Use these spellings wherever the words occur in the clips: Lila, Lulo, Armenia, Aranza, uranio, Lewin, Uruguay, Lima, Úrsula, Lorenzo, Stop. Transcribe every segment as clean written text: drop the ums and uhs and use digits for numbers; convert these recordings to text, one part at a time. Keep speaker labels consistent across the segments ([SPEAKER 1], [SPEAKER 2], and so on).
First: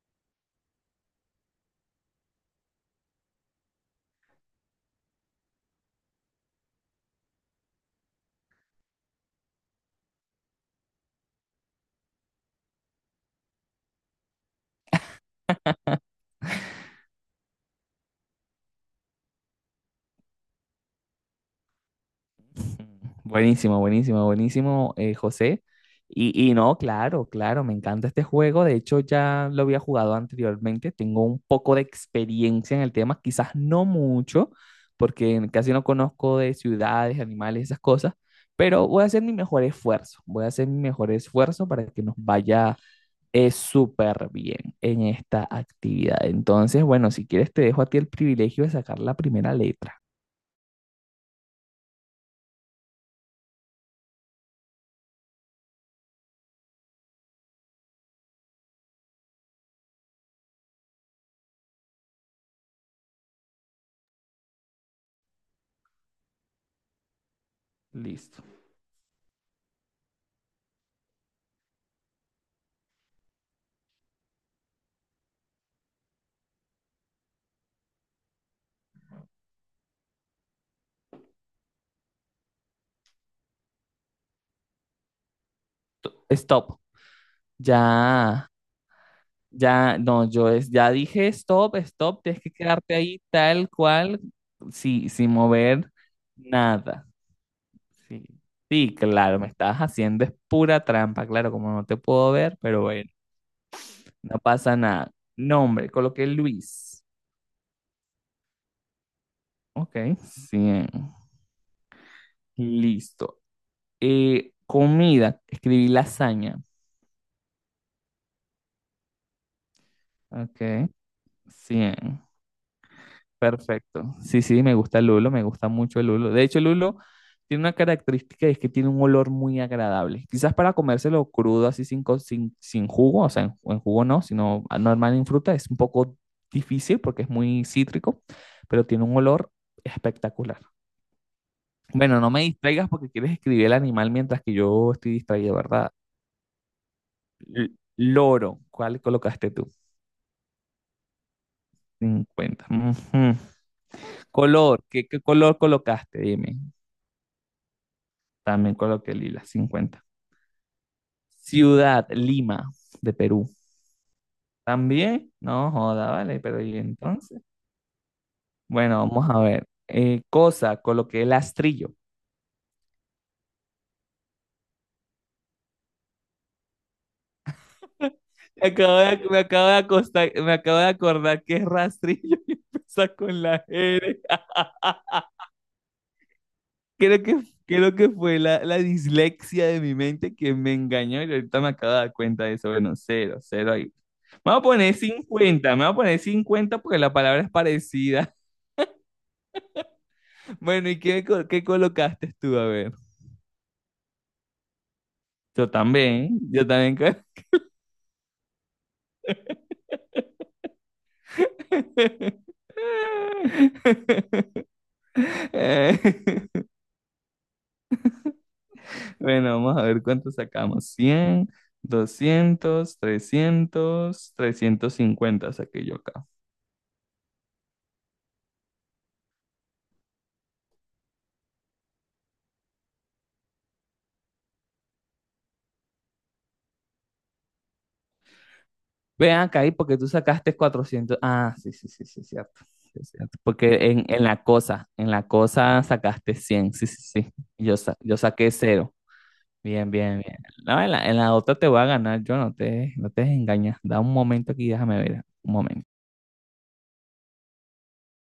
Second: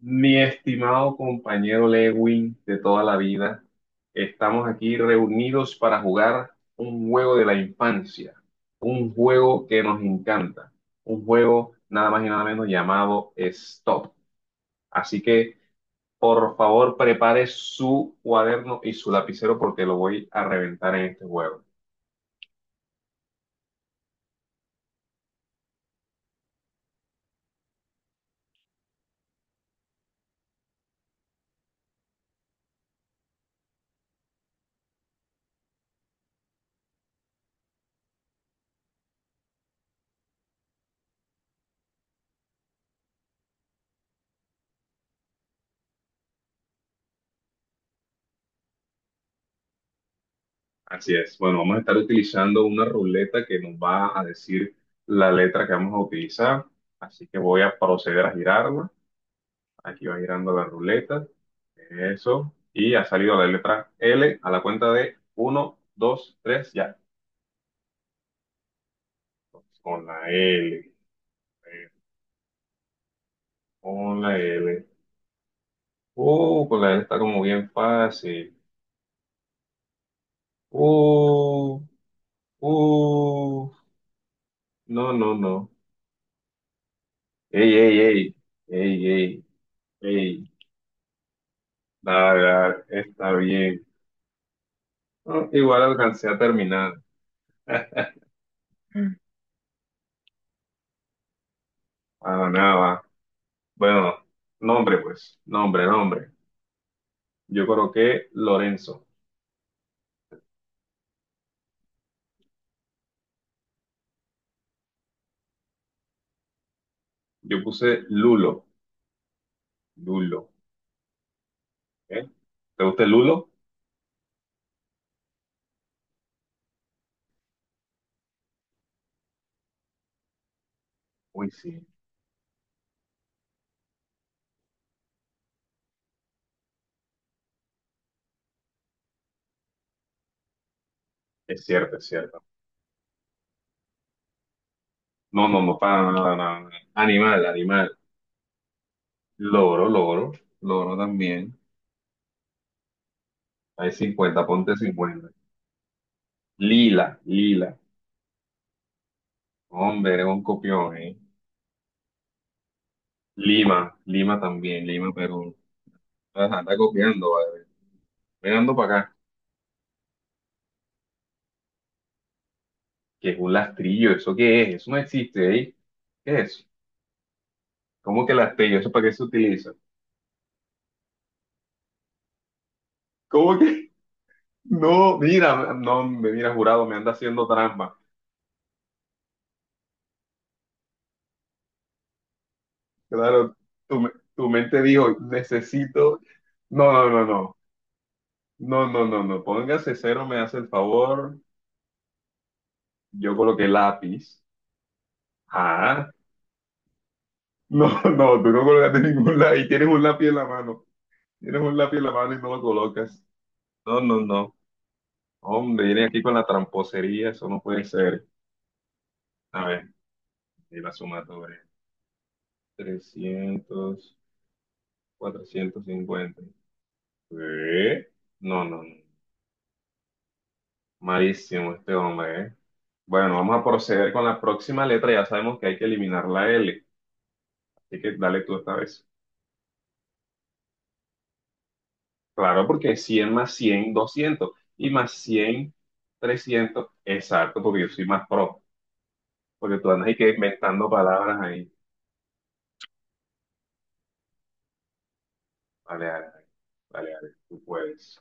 [SPEAKER 1] Mi estimado compañero Lewin de toda la vida, estamos aquí reunidos para jugar un juego de la infancia, un juego que nos encanta, un juego nada más y nada menos llamado Stop. Así que, por favor, prepare su cuaderno y su lapicero porque lo voy a reventar en este juego.
[SPEAKER 2] Buenísimo, buenísimo, buenísimo, José. Y no, claro, claro, me encanta este juego. De hecho, ya lo había jugado anteriormente. Tengo un poco de experiencia en el tema, quizás no mucho, porque casi no conozco de ciudades, animales, esas cosas, pero voy a hacer mi mejor esfuerzo. Voy a hacer mi mejor esfuerzo para que nos vaya súper bien en esta actividad. Entonces, bueno, si quieres, te dejo a ti el privilegio de sacar la primera letra.
[SPEAKER 1] Así es. Bueno, vamos a estar utilizando una ruleta que nos va a decir la letra que vamos a utilizar. Así que voy a proceder a girarla. Aquí va girando la ruleta. Eso. Y ha salido la letra L a la cuenta de uno, 2, 3, ya.
[SPEAKER 2] Listo.
[SPEAKER 1] Con la L. Con la L. Con la L está como bien fácil. Uh, uh. No, no, no.
[SPEAKER 2] Stop.
[SPEAKER 1] Ey, ey, ey.
[SPEAKER 2] Ya,
[SPEAKER 1] Ey, ey,
[SPEAKER 2] ya, no,
[SPEAKER 1] ey.
[SPEAKER 2] ya dije stop, stop, tienes
[SPEAKER 1] Dale,
[SPEAKER 2] que
[SPEAKER 1] dale,
[SPEAKER 2] quedarte ahí
[SPEAKER 1] está
[SPEAKER 2] tal
[SPEAKER 1] bien.
[SPEAKER 2] cual, sí, sin
[SPEAKER 1] No, igual
[SPEAKER 2] mover
[SPEAKER 1] alcancé a terminar.
[SPEAKER 2] nada. Sí, sí, claro, me estabas haciendo es pura trampa, claro, como no te puedo
[SPEAKER 1] Para
[SPEAKER 2] ver, pero
[SPEAKER 1] nada.
[SPEAKER 2] bueno,
[SPEAKER 1] Bueno,
[SPEAKER 2] no pasa
[SPEAKER 1] nombre
[SPEAKER 2] nada.
[SPEAKER 1] pues.
[SPEAKER 2] Nombre,
[SPEAKER 1] Nombre,
[SPEAKER 2] coloqué
[SPEAKER 1] nombre.
[SPEAKER 2] Luis.
[SPEAKER 1] Yo coloqué Lorenzo.
[SPEAKER 2] Ok, 100. Listo. Comida, escribí lasaña.
[SPEAKER 1] Yo puse Lulo. Lulo.
[SPEAKER 2] Ok, 100.
[SPEAKER 1] ¿Eh? ¿Te gusta el Lulo?
[SPEAKER 2] Perfecto. Sí, sí, me gusta el lulo, me gusta mucho el lulo. De hecho, el lulo tiene una característica y es que tiene un olor muy agradable. Quizás para comérselo
[SPEAKER 1] Uy,
[SPEAKER 2] crudo, así
[SPEAKER 1] sí.
[SPEAKER 2] sin, co- sin, sin jugo, o sea, en jugo no, sino normal en fruta, es un poco difícil porque es muy cítrico, pero tiene un olor espectacular.
[SPEAKER 1] Es cierto, es
[SPEAKER 2] Bueno, no me
[SPEAKER 1] cierto.
[SPEAKER 2] distraigas porque quieres escribir el animal mientras que yo estoy
[SPEAKER 1] No,
[SPEAKER 2] distraído,
[SPEAKER 1] no, no,
[SPEAKER 2] ¿verdad?
[SPEAKER 1] para nada, nada, nada. Animal,
[SPEAKER 2] L-
[SPEAKER 1] animal.
[SPEAKER 2] loro, ¿cuál colocaste tú?
[SPEAKER 1] Loro, loro, loro también.
[SPEAKER 2] 50. Ujú.
[SPEAKER 1] Hay 50, ponte
[SPEAKER 2] Color, ¿qué
[SPEAKER 1] 50.
[SPEAKER 2] color colocaste? Dime.
[SPEAKER 1] Lila, lila.
[SPEAKER 2] También coloqué Lila, 50.
[SPEAKER 1] Hombre, eres un copión, ¿eh?
[SPEAKER 2] Ciudad, Lima, de Perú.
[SPEAKER 1] Lima, Lima también, Lima,
[SPEAKER 2] También,
[SPEAKER 1] Perú.
[SPEAKER 2] no joda, vale, pero
[SPEAKER 1] Ajá,
[SPEAKER 2] ¿y
[SPEAKER 1] anda copiando,
[SPEAKER 2] entonces?
[SPEAKER 1] vale. Venando
[SPEAKER 2] Bueno,
[SPEAKER 1] para acá.
[SPEAKER 2] vamos a ver. Cosa, coloqué rastrillo.
[SPEAKER 1] ¿Qué es un lastrillo? ¿Eso qué es? Eso no existe, ¿eh? ¿Qué es? ¿Cómo que
[SPEAKER 2] Me
[SPEAKER 1] lastrillo? ¿Eso
[SPEAKER 2] acabo
[SPEAKER 1] para qué
[SPEAKER 2] de,
[SPEAKER 1] se
[SPEAKER 2] me acabo de
[SPEAKER 1] utiliza?
[SPEAKER 2] acostar- me acabo de acordar que es rastrillo y empieza con
[SPEAKER 1] ¿Cómo
[SPEAKER 2] la
[SPEAKER 1] que?
[SPEAKER 2] R.
[SPEAKER 1] No, mira, no, me mira jurado, me anda
[SPEAKER 2] Creo que,
[SPEAKER 1] haciendo
[SPEAKER 2] creo
[SPEAKER 1] trampa.
[SPEAKER 2] que fue la dislexia de mi mente que me engañó y ahorita me acabo de dar cuenta de eso. Bueno, 0,
[SPEAKER 1] Claro,
[SPEAKER 2] 0 ahí. Me
[SPEAKER 1] tu
[SPEAKER 2] voy a
[SPEAKER 1] mente
[SPEAKER 2] poner
[SPEAKER 1] dijo,
[SPEAKER 2] 50. Me voy a poner
[SPEAKER 1] necesito.
[SPEAKER 2] 50
[SPEAKER 1] No,
[SPEAKER 2] porque la
[SPEAKER 1] no, no,
[SPEAKER 2] palabra es
[SPEAKER 1] no.
[SPEAKER 2] parecida.
[SPEAKER 1] No, no, no, no. Póngase cero, me hace el
[SPEAKER 2] Bueno, ¿y qué,
[SPEAKER 1] favor.
[SPEAKER 2] co- qué colocaste tú? A ver.
[SPEAKER 1] Yo coloqué lápiz.
[SPEAKER 2] Yo
[SPEAKER 1] Ah,
[SPEAKER 2] también, yo también.
[SPEAKER 1] no, no, tú no colocaste ningún lápiz. Y tienes un lápiz en la mano. Tienes un lápiz en la mano y no lo colocas. No, no, no. Hombre, viene aquí con
[SPEAKER 2] Eh,
[SPEAKER 1] la tramposería, eso no puede ser.
[SPEAKER 2] Bueno,
[SPEAKER 1] A
[SPEAKER 2] vamos a
[SPEAKER 1] ver,
[SPEAKER 2] ver cuánto
[SPEAKER 1] y
[SPEAKER 2] sacamos.
[SPEAKER 1] la suma
[SPEAKER 2] 100,
[SPEAKER 1] sobre
[SPEAKER 2] 200,
[SPEAKER 1] 300,
[SPEAKER 2] 300, 350 saqué
[SPEAKER 1] cuatrocientos
[SPEAKER 2] yo acá.
[SPEAKER 1] cincuenta. ¿Eh? No, no, no. Malísimo este hombre, ¿eh? Bueno, vamos a proceder con la próxima letra. Ya sabemos que hay que eliminar la L. Así que dale tú esta vez.
[SPEAKER 2] Ven acá y porque tú sacaste 400. Ah, sí, sí, sí, sí, cierto.
[SPEAKER 1] Claro,
[SPEAKER 2] Sí,
[SPEAKER 1] porque 100
[SPEAKER 2] cierto.
[SPEAKER 1] más
[SPEAKER 2] Porque
[SPEAKER 1] 100
[SPEAKER 2] en, en la
[SPEAKER 1] 200.
[SPEAKER 2] cosa,
[SPEAKER 1] Y
[SPEAKER 2] en
[SPEAKER 1] más
[SPEAKER 2] la
[SPEAKER 1] 100
[SPEAKER 2] cosa sacaste 100. Sí,
[SPEAKER 1] 300.
[SPEAKER 2] sí, sí.
[SPEAKER 1] Exacto,
[SPEAKER 2] Yo,
[SPEAKER 1] porque yo
[SPEAKER 2] sa-
[SPEAKER 1] soy
[SPEAKER 2] yo
[SPEAKER 1] más
[SPEAKER 2] saqué
[SPEAKER 1] pro.
[SPEAKER 2] 0.
[SPEAKER 1] Porque
[SPEAKER 2] Bien,
[SPEAKER 1] tú andas
[SPEAKER 2] bien,
[SPEAKER 1] ahí que
[SPEAKER 2] bien. No, en
[SPEAKER 1] inventando
[SPEAKER 2] la, en la
[SPEAKER 1] palabras
[SPEAKER 2] otra te
[SPEAKER 1] ahí.
[SPEAKER 2] voy a ganar, yo no te engañas. Da un momento aquí, déjame ver. Un momento.
[SPEAKER 1] Vale, vale, vale. Vale, vale, tú puedes.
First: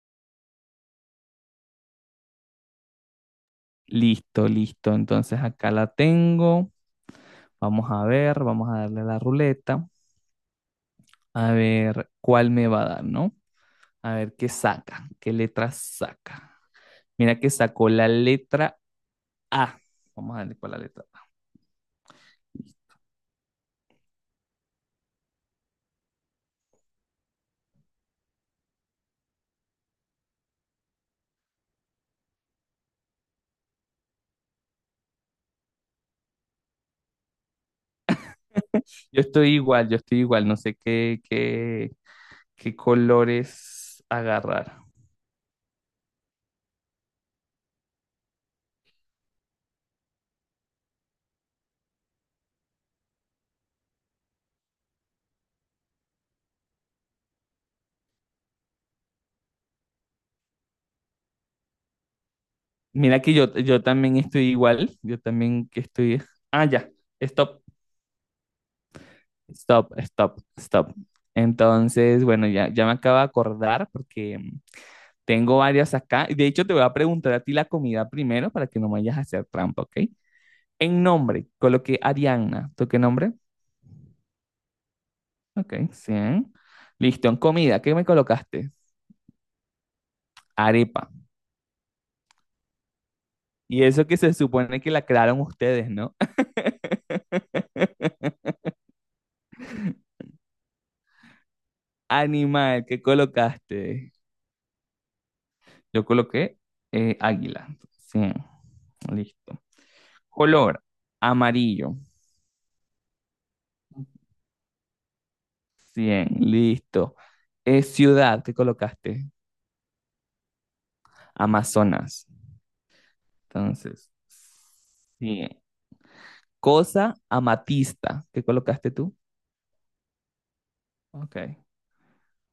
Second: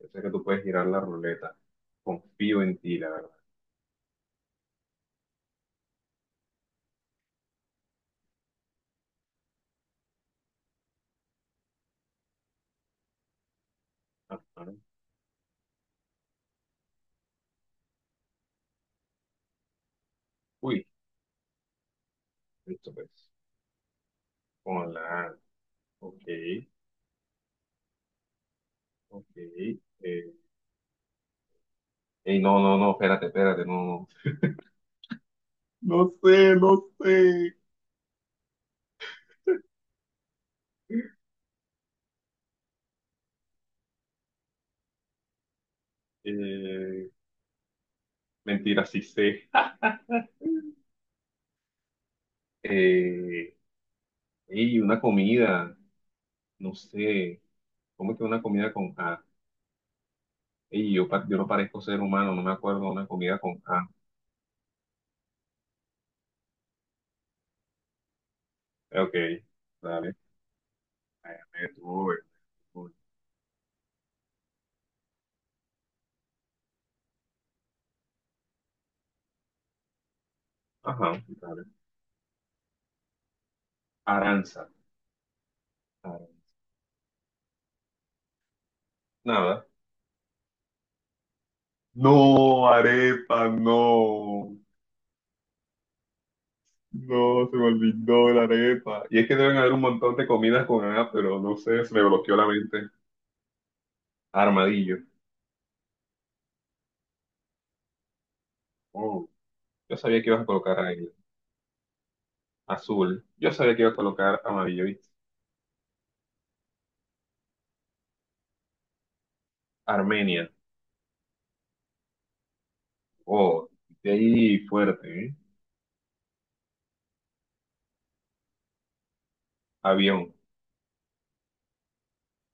[SPEAKER 1] Yo sé que tú puedes girar la ruleta. Confío en ti, la verdad.
[SPEAKER 2] Listo, listo. Entonces acá la tengo. Vamos a ver, vamos a darle a la ruleta. A ver cuál me va a dar, ¿no? A ver qué
[SPEAKER 1] Ajá.
[SPEAKER 2] saca, qué letra saca. Mira que sacó la letra A. Vamos a darle con la
[SPEAKER 1] Uy,
[SPEAKER 2] letra A.
[SPEAKER 1] listo pues. Hola. Ok, ok. eh, Ey, no, no, no, espérate, espérate, no. No sé, no sé.
[SPEAKER 2] Yo estoy igual, yo estoy igual. No sé qué colores agarrar.
[SPEAKER 1] Eh, mentira, sí sé. Eh, ey, una comida, no sé. ¿Cómo es que una comida con A? Ey, yo no parezco ser humano, no me acuerdo de una
[SPEAKER 2] Mira que
[SPEAKER 1] comida
[SPEAKER 2] yo,
[SPEAKER 1] con
[SPEAKER 2] yo
[SPEAKER 1] A.
[SPEAKER 2] también estoy igual, yo también que estoy. Ah, ya, stop,
[SPEAKER 1] Ok,
[SPEAKER 2] stop,
[SPEAKER 1] dale.
[SPEAKER 2] stop, stop.
[SPEAKER 1] Me tuve,
[SPEAKER 2] Entonces, bueno,
[SPEAKER 1] me
[SPEAKER 2] ya, ya me
[SPEAKER 1] tuve.
[SPEAKER 2] acabo de acordar porque tengo varias acá. De hecho, te voy a preguntar a ti la comida primero para que no me vayas a hacer trampa, ¿ok? En
[SPEAKER 1] Ajá,
[SPEAKER 2] nombre,
[SPEAKER 1] dale.
[SPEAKER 2] coloqué Arianna. ¿Tú qué nombre?
[SPEAKER 1] Aranza.
[SPEAKER 2] Ok,
[SPEAKER 1] Aranza.
[SPEAKER 2] 100. Listo, en comida, ¿qué me colocaste?
[SPEAKER 1] Nada.
[SPEAKER 2] Arepa.
[SPEAKER 1] No, arepa,
[SPEAKER 2] Y eso que se
[SPEAKER 1] no.
[SPEAKER 2] supone que la crearon ustedes, ¿no?
[SPEAKER 1] No, se me olvidó la arepa. Y es que deben haber un montón de comidas con A, pero no sé, se me bloqueó la
[SPEAKER 2] Animal,
[SPEAKER 1] mente.
[SPEAKER 2] ¿qué colocaste?
[SPEAKER 1] Armadillo.
[SPEAKER 2] Yo coloqué águila. 100.
[SPEAKER 1] Oh,
[SPEAKER 2] Listo.
[SPEAKER 1] yo sabía que ibas a colocar
[SPEAKER 2] Color,
[SPEAKER 1] ahí.
[SPEAKER 2] amarillo.
[SPEAKER 1] Azul. Yo sabía que ibas a colocar amarillo. ¿Viste?
[SPEAKER 2] 100. Listo. Ciudad, ¿qué colocaste?
[SPEAKER 1] Armenia.
[SPEAKER 2] Amazonas.
[SPEAKER 1] Oh, de
[SPEAKER 2] Entonces,
[SPEAKER 1] ahí fuerte, ¿eh?
[SPEAKER 2] 100. Cosa, amatista. ¿Qué colocaste tú?
[SPEAKER 1] Avión.
[SPEAKER 2] Ok.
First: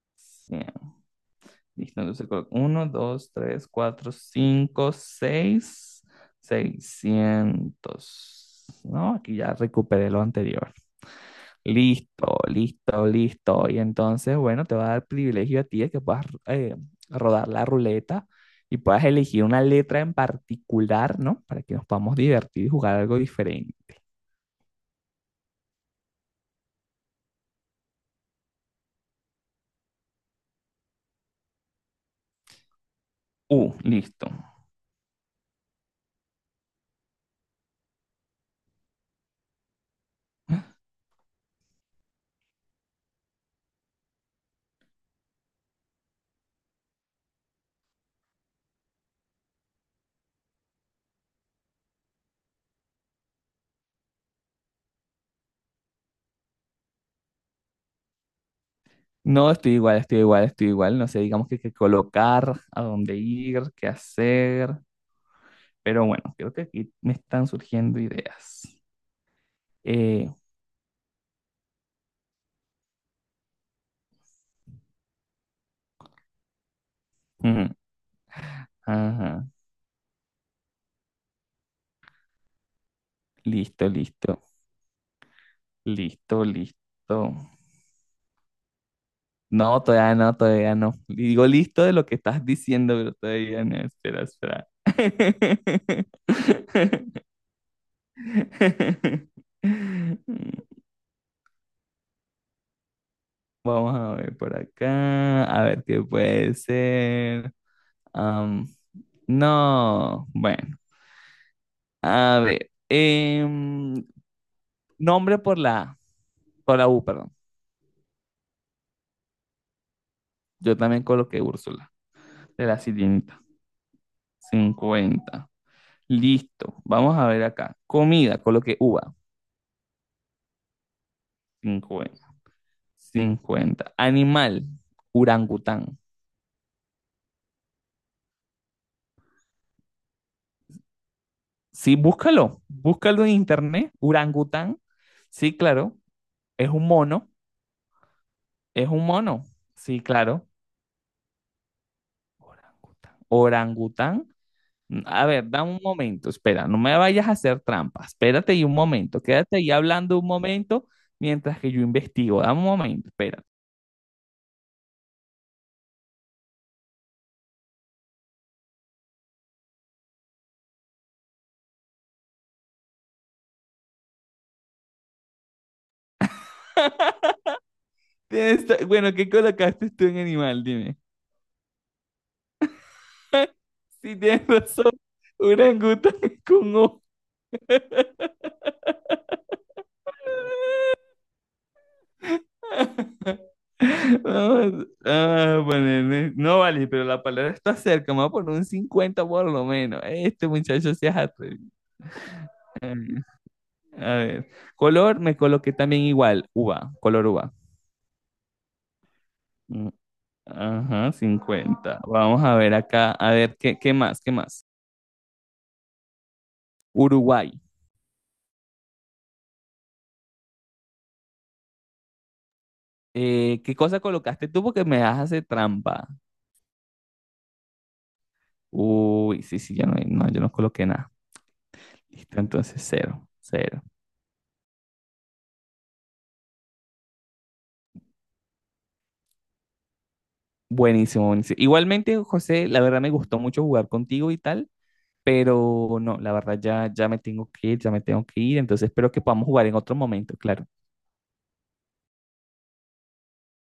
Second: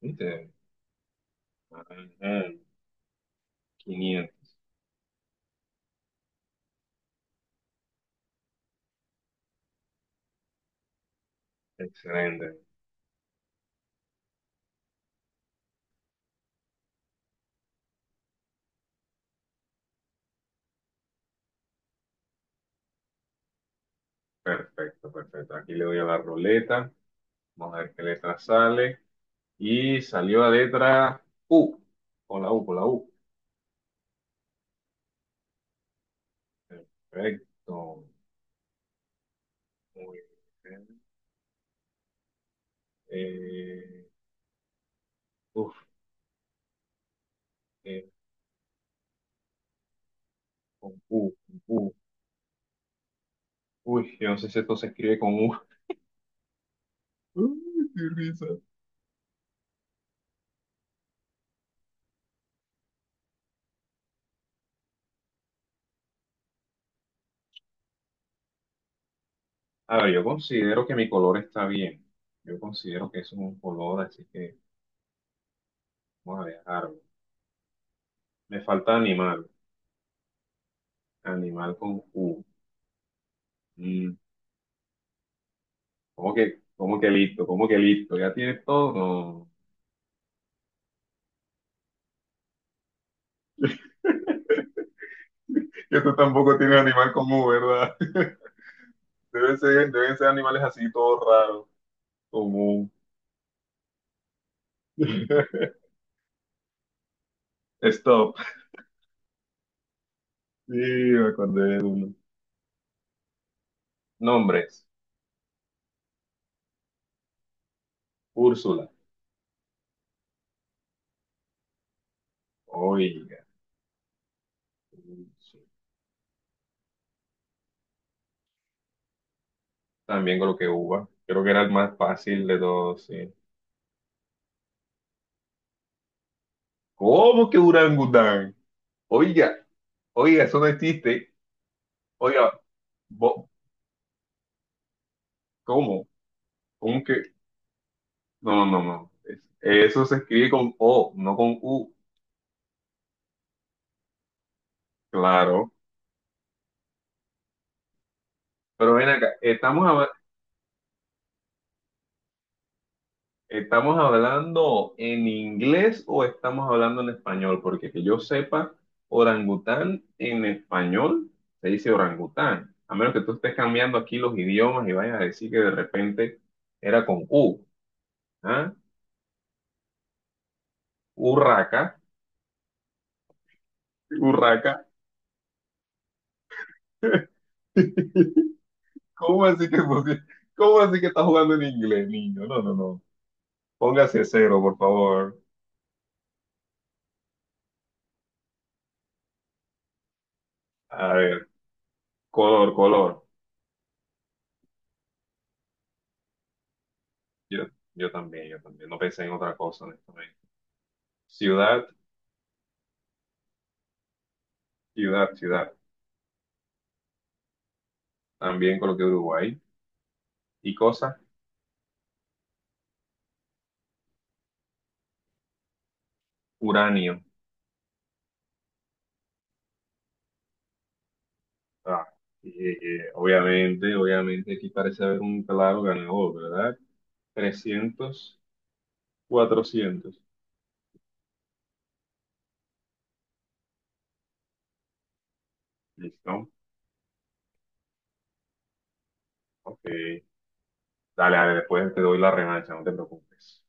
[SPEAKER 1] ¿Viste?
[SPEAKER 2] 100.
[SPEAKER 1] Ajá,
[SPEAKER 2] Listo. Entonces, uno, 2, 3, 4,
[SPEAKER 1] 500.
[SPEAKER 2] 5, 6, 600. No, aquí ya recuperé lo anterior. Listo,
[SPEAKER 1] Excelente.
[SPEAKER 2] listo, listo. Y entonces, bueno, te va a dar privilegio a ti de que puedas rodar la ruleta y puedas elegir una letra en particular, ¿no? Para que nos podamos divertir y jugar algo diferente.
[SPEAKER 1] Perfecto, perfecto. Aquí le doy a la ruleta. Vamos a ver qué letra sale. Y salió la letra U. Con la U, con la U.
[SPEAKER 2] Listo.
[SPEAKER 1] Perfecto. Muy bien. Eh, uf, eh, con U. Uy, yo no sé si esto se escribe con U. Uy, qué risa.
[SPEAKER 2] No, estoy igual, estoy igual, estoy igual. No sé, digamos que qué colocar, a dónde ir, qué hacer. Pero bueno, creo que aquí me están surgiendo ideas.
[SPEAKER 1] A ver, yo
[SPEAKER 2] Eh,
[SPEAKER 1] considero que mi color está bien. Yo considero que eso es un color, así que vamos a dejarlo.
[SPEAKER 2] mm,
[SPEAKER 1] Me falta animal.
[SPEAKER 2] ajá,
[SPEAKER 1] Animal con U.
[SPEAKER 2] listo,
[SPEAKER 1] Mm,
[SPEAKER 2] listo,
[SPEAKER 1] ¿cómo
[SPEAKER 2] listo,
[SPEAKER 1] que, cómo que
[SPEAKER 2] listo.
[SPEAKER 1] listo? ¿Cómo que listo? ¿Ya tienes todo? No.
[SPEAKER 2] No, todavía no, todavía no. Digo listo de lo que estás diciendo, pero todavía no. Espera, espera.
[SPEAKER 1] Que tú tampoco tienes animal con U, ¿verdad? Deben ser animales así, todos raros, con U.
[SPEAKER 2] Vamos a ver por acá, a ver qué puede ser.
[SPEAKER 1] Stop.
[SPEAKER 2] Am, no,
[SPEAKER 1] Sí,
[SPEAKER 2] bueno,
[SPEAKER 1] me acordé de uno.
[SPEAKER 2] a ver. em,
[SPEAKER 1] Nombres.
[SPEAKER 2] nombre por la U, perdón.
[SPEAKER 1] Úrsula.
[SPEAKER 2] Yo también coloqué Úrsula, de la
[SPEAKER 1] Oiga.
[SPEAKER 2] sirenita. 50.
[SPEAKER 1] Úrsula.
[SPEAKER 2] Listo, vamos a ver acá. Comida, coloqué uva.
[SPEAKER 1] También coloqué uva. Creo que era el más
[SPEAKER 2] 50.
[SPEAKER 1] fácil de todos, sí.
[SPEAKER 2] 50. Animal, orangután.
[SPEAKER 1] ¿Cómo que orangután? Oiga, oiga, eso no existe.
[SPEAKER 2] Sí,
[SPEAKER 1] Oiga,
[SPEAKER 2] búscalo, búscalo en
[SPEAKER 1] bo-
[SPEAKER 2] internet, orangután. Sí, claro,
[SPEAKER 1] ¿cómo?
[SPEAKER 2] es un
[SPEAKER 1] ¿Cómo
[SPEAKER 2] mono,
[SPEAKER 1] que? No, no, no.
[SPEAKER 2] es un
[SPEAKER 1] No.
[SPEAKER 2] mono. Sí,
[SPEAKER 1] Eso se
[SPEAKER 2] claro,
[SPEAKER 1] escribe con O, no con U.
[SPEAKER 2] orangután. Orangután. A ver, da
[SPEAKER 1] Claro.
[SPEAKER 2] un momento, espera, no me vayas a hacer trampa. Espérate ahí un
[SPEAKER 1] Pero ven
[SPEAKER 2] momento,
[SPEAKER 1] acá,
[SPEAKER 2] quédate ahí hablando un momento mientras que yo investigo. Dame un momento, espera.
[SPEAKER 1] ¿estamos hablando en inglés o estamos hablando en español? Porque que yo sepa, orangután en español se dice orangután, a menos que tú estés cambiando aquí los idiomas y vayas a decir que de repente era con U, ¿ah?
[SPEAKER 2] Bueno, ¿qué colocaste tú en animal? Dime.
[SPEAKER 1] Urraca,
[SPEAKER 2] Sí, tienes
[SPEAKER 1] urraca.
[SPEAKER 2] razón, orangután con O.
[SPEAKER 1] ¿Cómo así que, pusi- cómo así que estás jugando en inglés, niño? No, no, no. Póngase cero, por favor.
[SPEAKER 2] No vale, pero la palabra está cerca. Me voy a poner un 50 por lo menos. Este muchacho se
[SPEAKER 1] A
[SPEAKER 2] hace
[SPEAKER 1] ver,
[SPEAKER 2] atrevido.
[SPEAKER 1] color, color.
[SPEAKER 2] A ver. Color, me coloqué también igual. Uva, color uva.
[SPEAKER 1] Yo, yo, también, yo también. No pensé en otra cosa,
[SPEAKER 2] Mm,
[SPEAKER 1] honestamente.
[SPEAKER 2] ajá,
[SPEAKER 1] Ciudad.
[SPEAKER 2] 50. Vamos a ver acá. A ver, ¿qué más? ¿Qué más?
[SPEAKER 1] Ciudad, ciudad.
[SPEAKER 2] Uruguay.
[SPEAKER 1] También coloqué Uruguay. Y cosa,
[SPEAKER 2] ¿Qué cosa colocaste tú? Porque me das hacer trampa.
[SPEAKER 1] uranio.
[SPEAKER 2] Uy, sí, sí, ya no, no, yo no coloqué nada.
[SPEAKER 1] Ah,
[SPEAKER 2] Listo, entonces 0, 0.
[SPEAKER 1] obviamente, obviamente aquí parece haber un claro ganador, ¿verdad? 300, 400.
[SPEAKER 2] Buenísimo, buenísimo. Igualmente, José, la verdad me gustó mucho jugar contigo y tal, pero no, la
[SPEAKER 1] ¿Listo?
[SPEAKER 2] verdad ya, ya me tengo que ir, ya me tengo que ir, entonces espero que podamos jugar en
[SPEAKER 1] Ok.
[SPEAKER 2] otro momento, claro.
[SPEAKER 1] Dale, dale, después te doy la revancha, no te preocupes.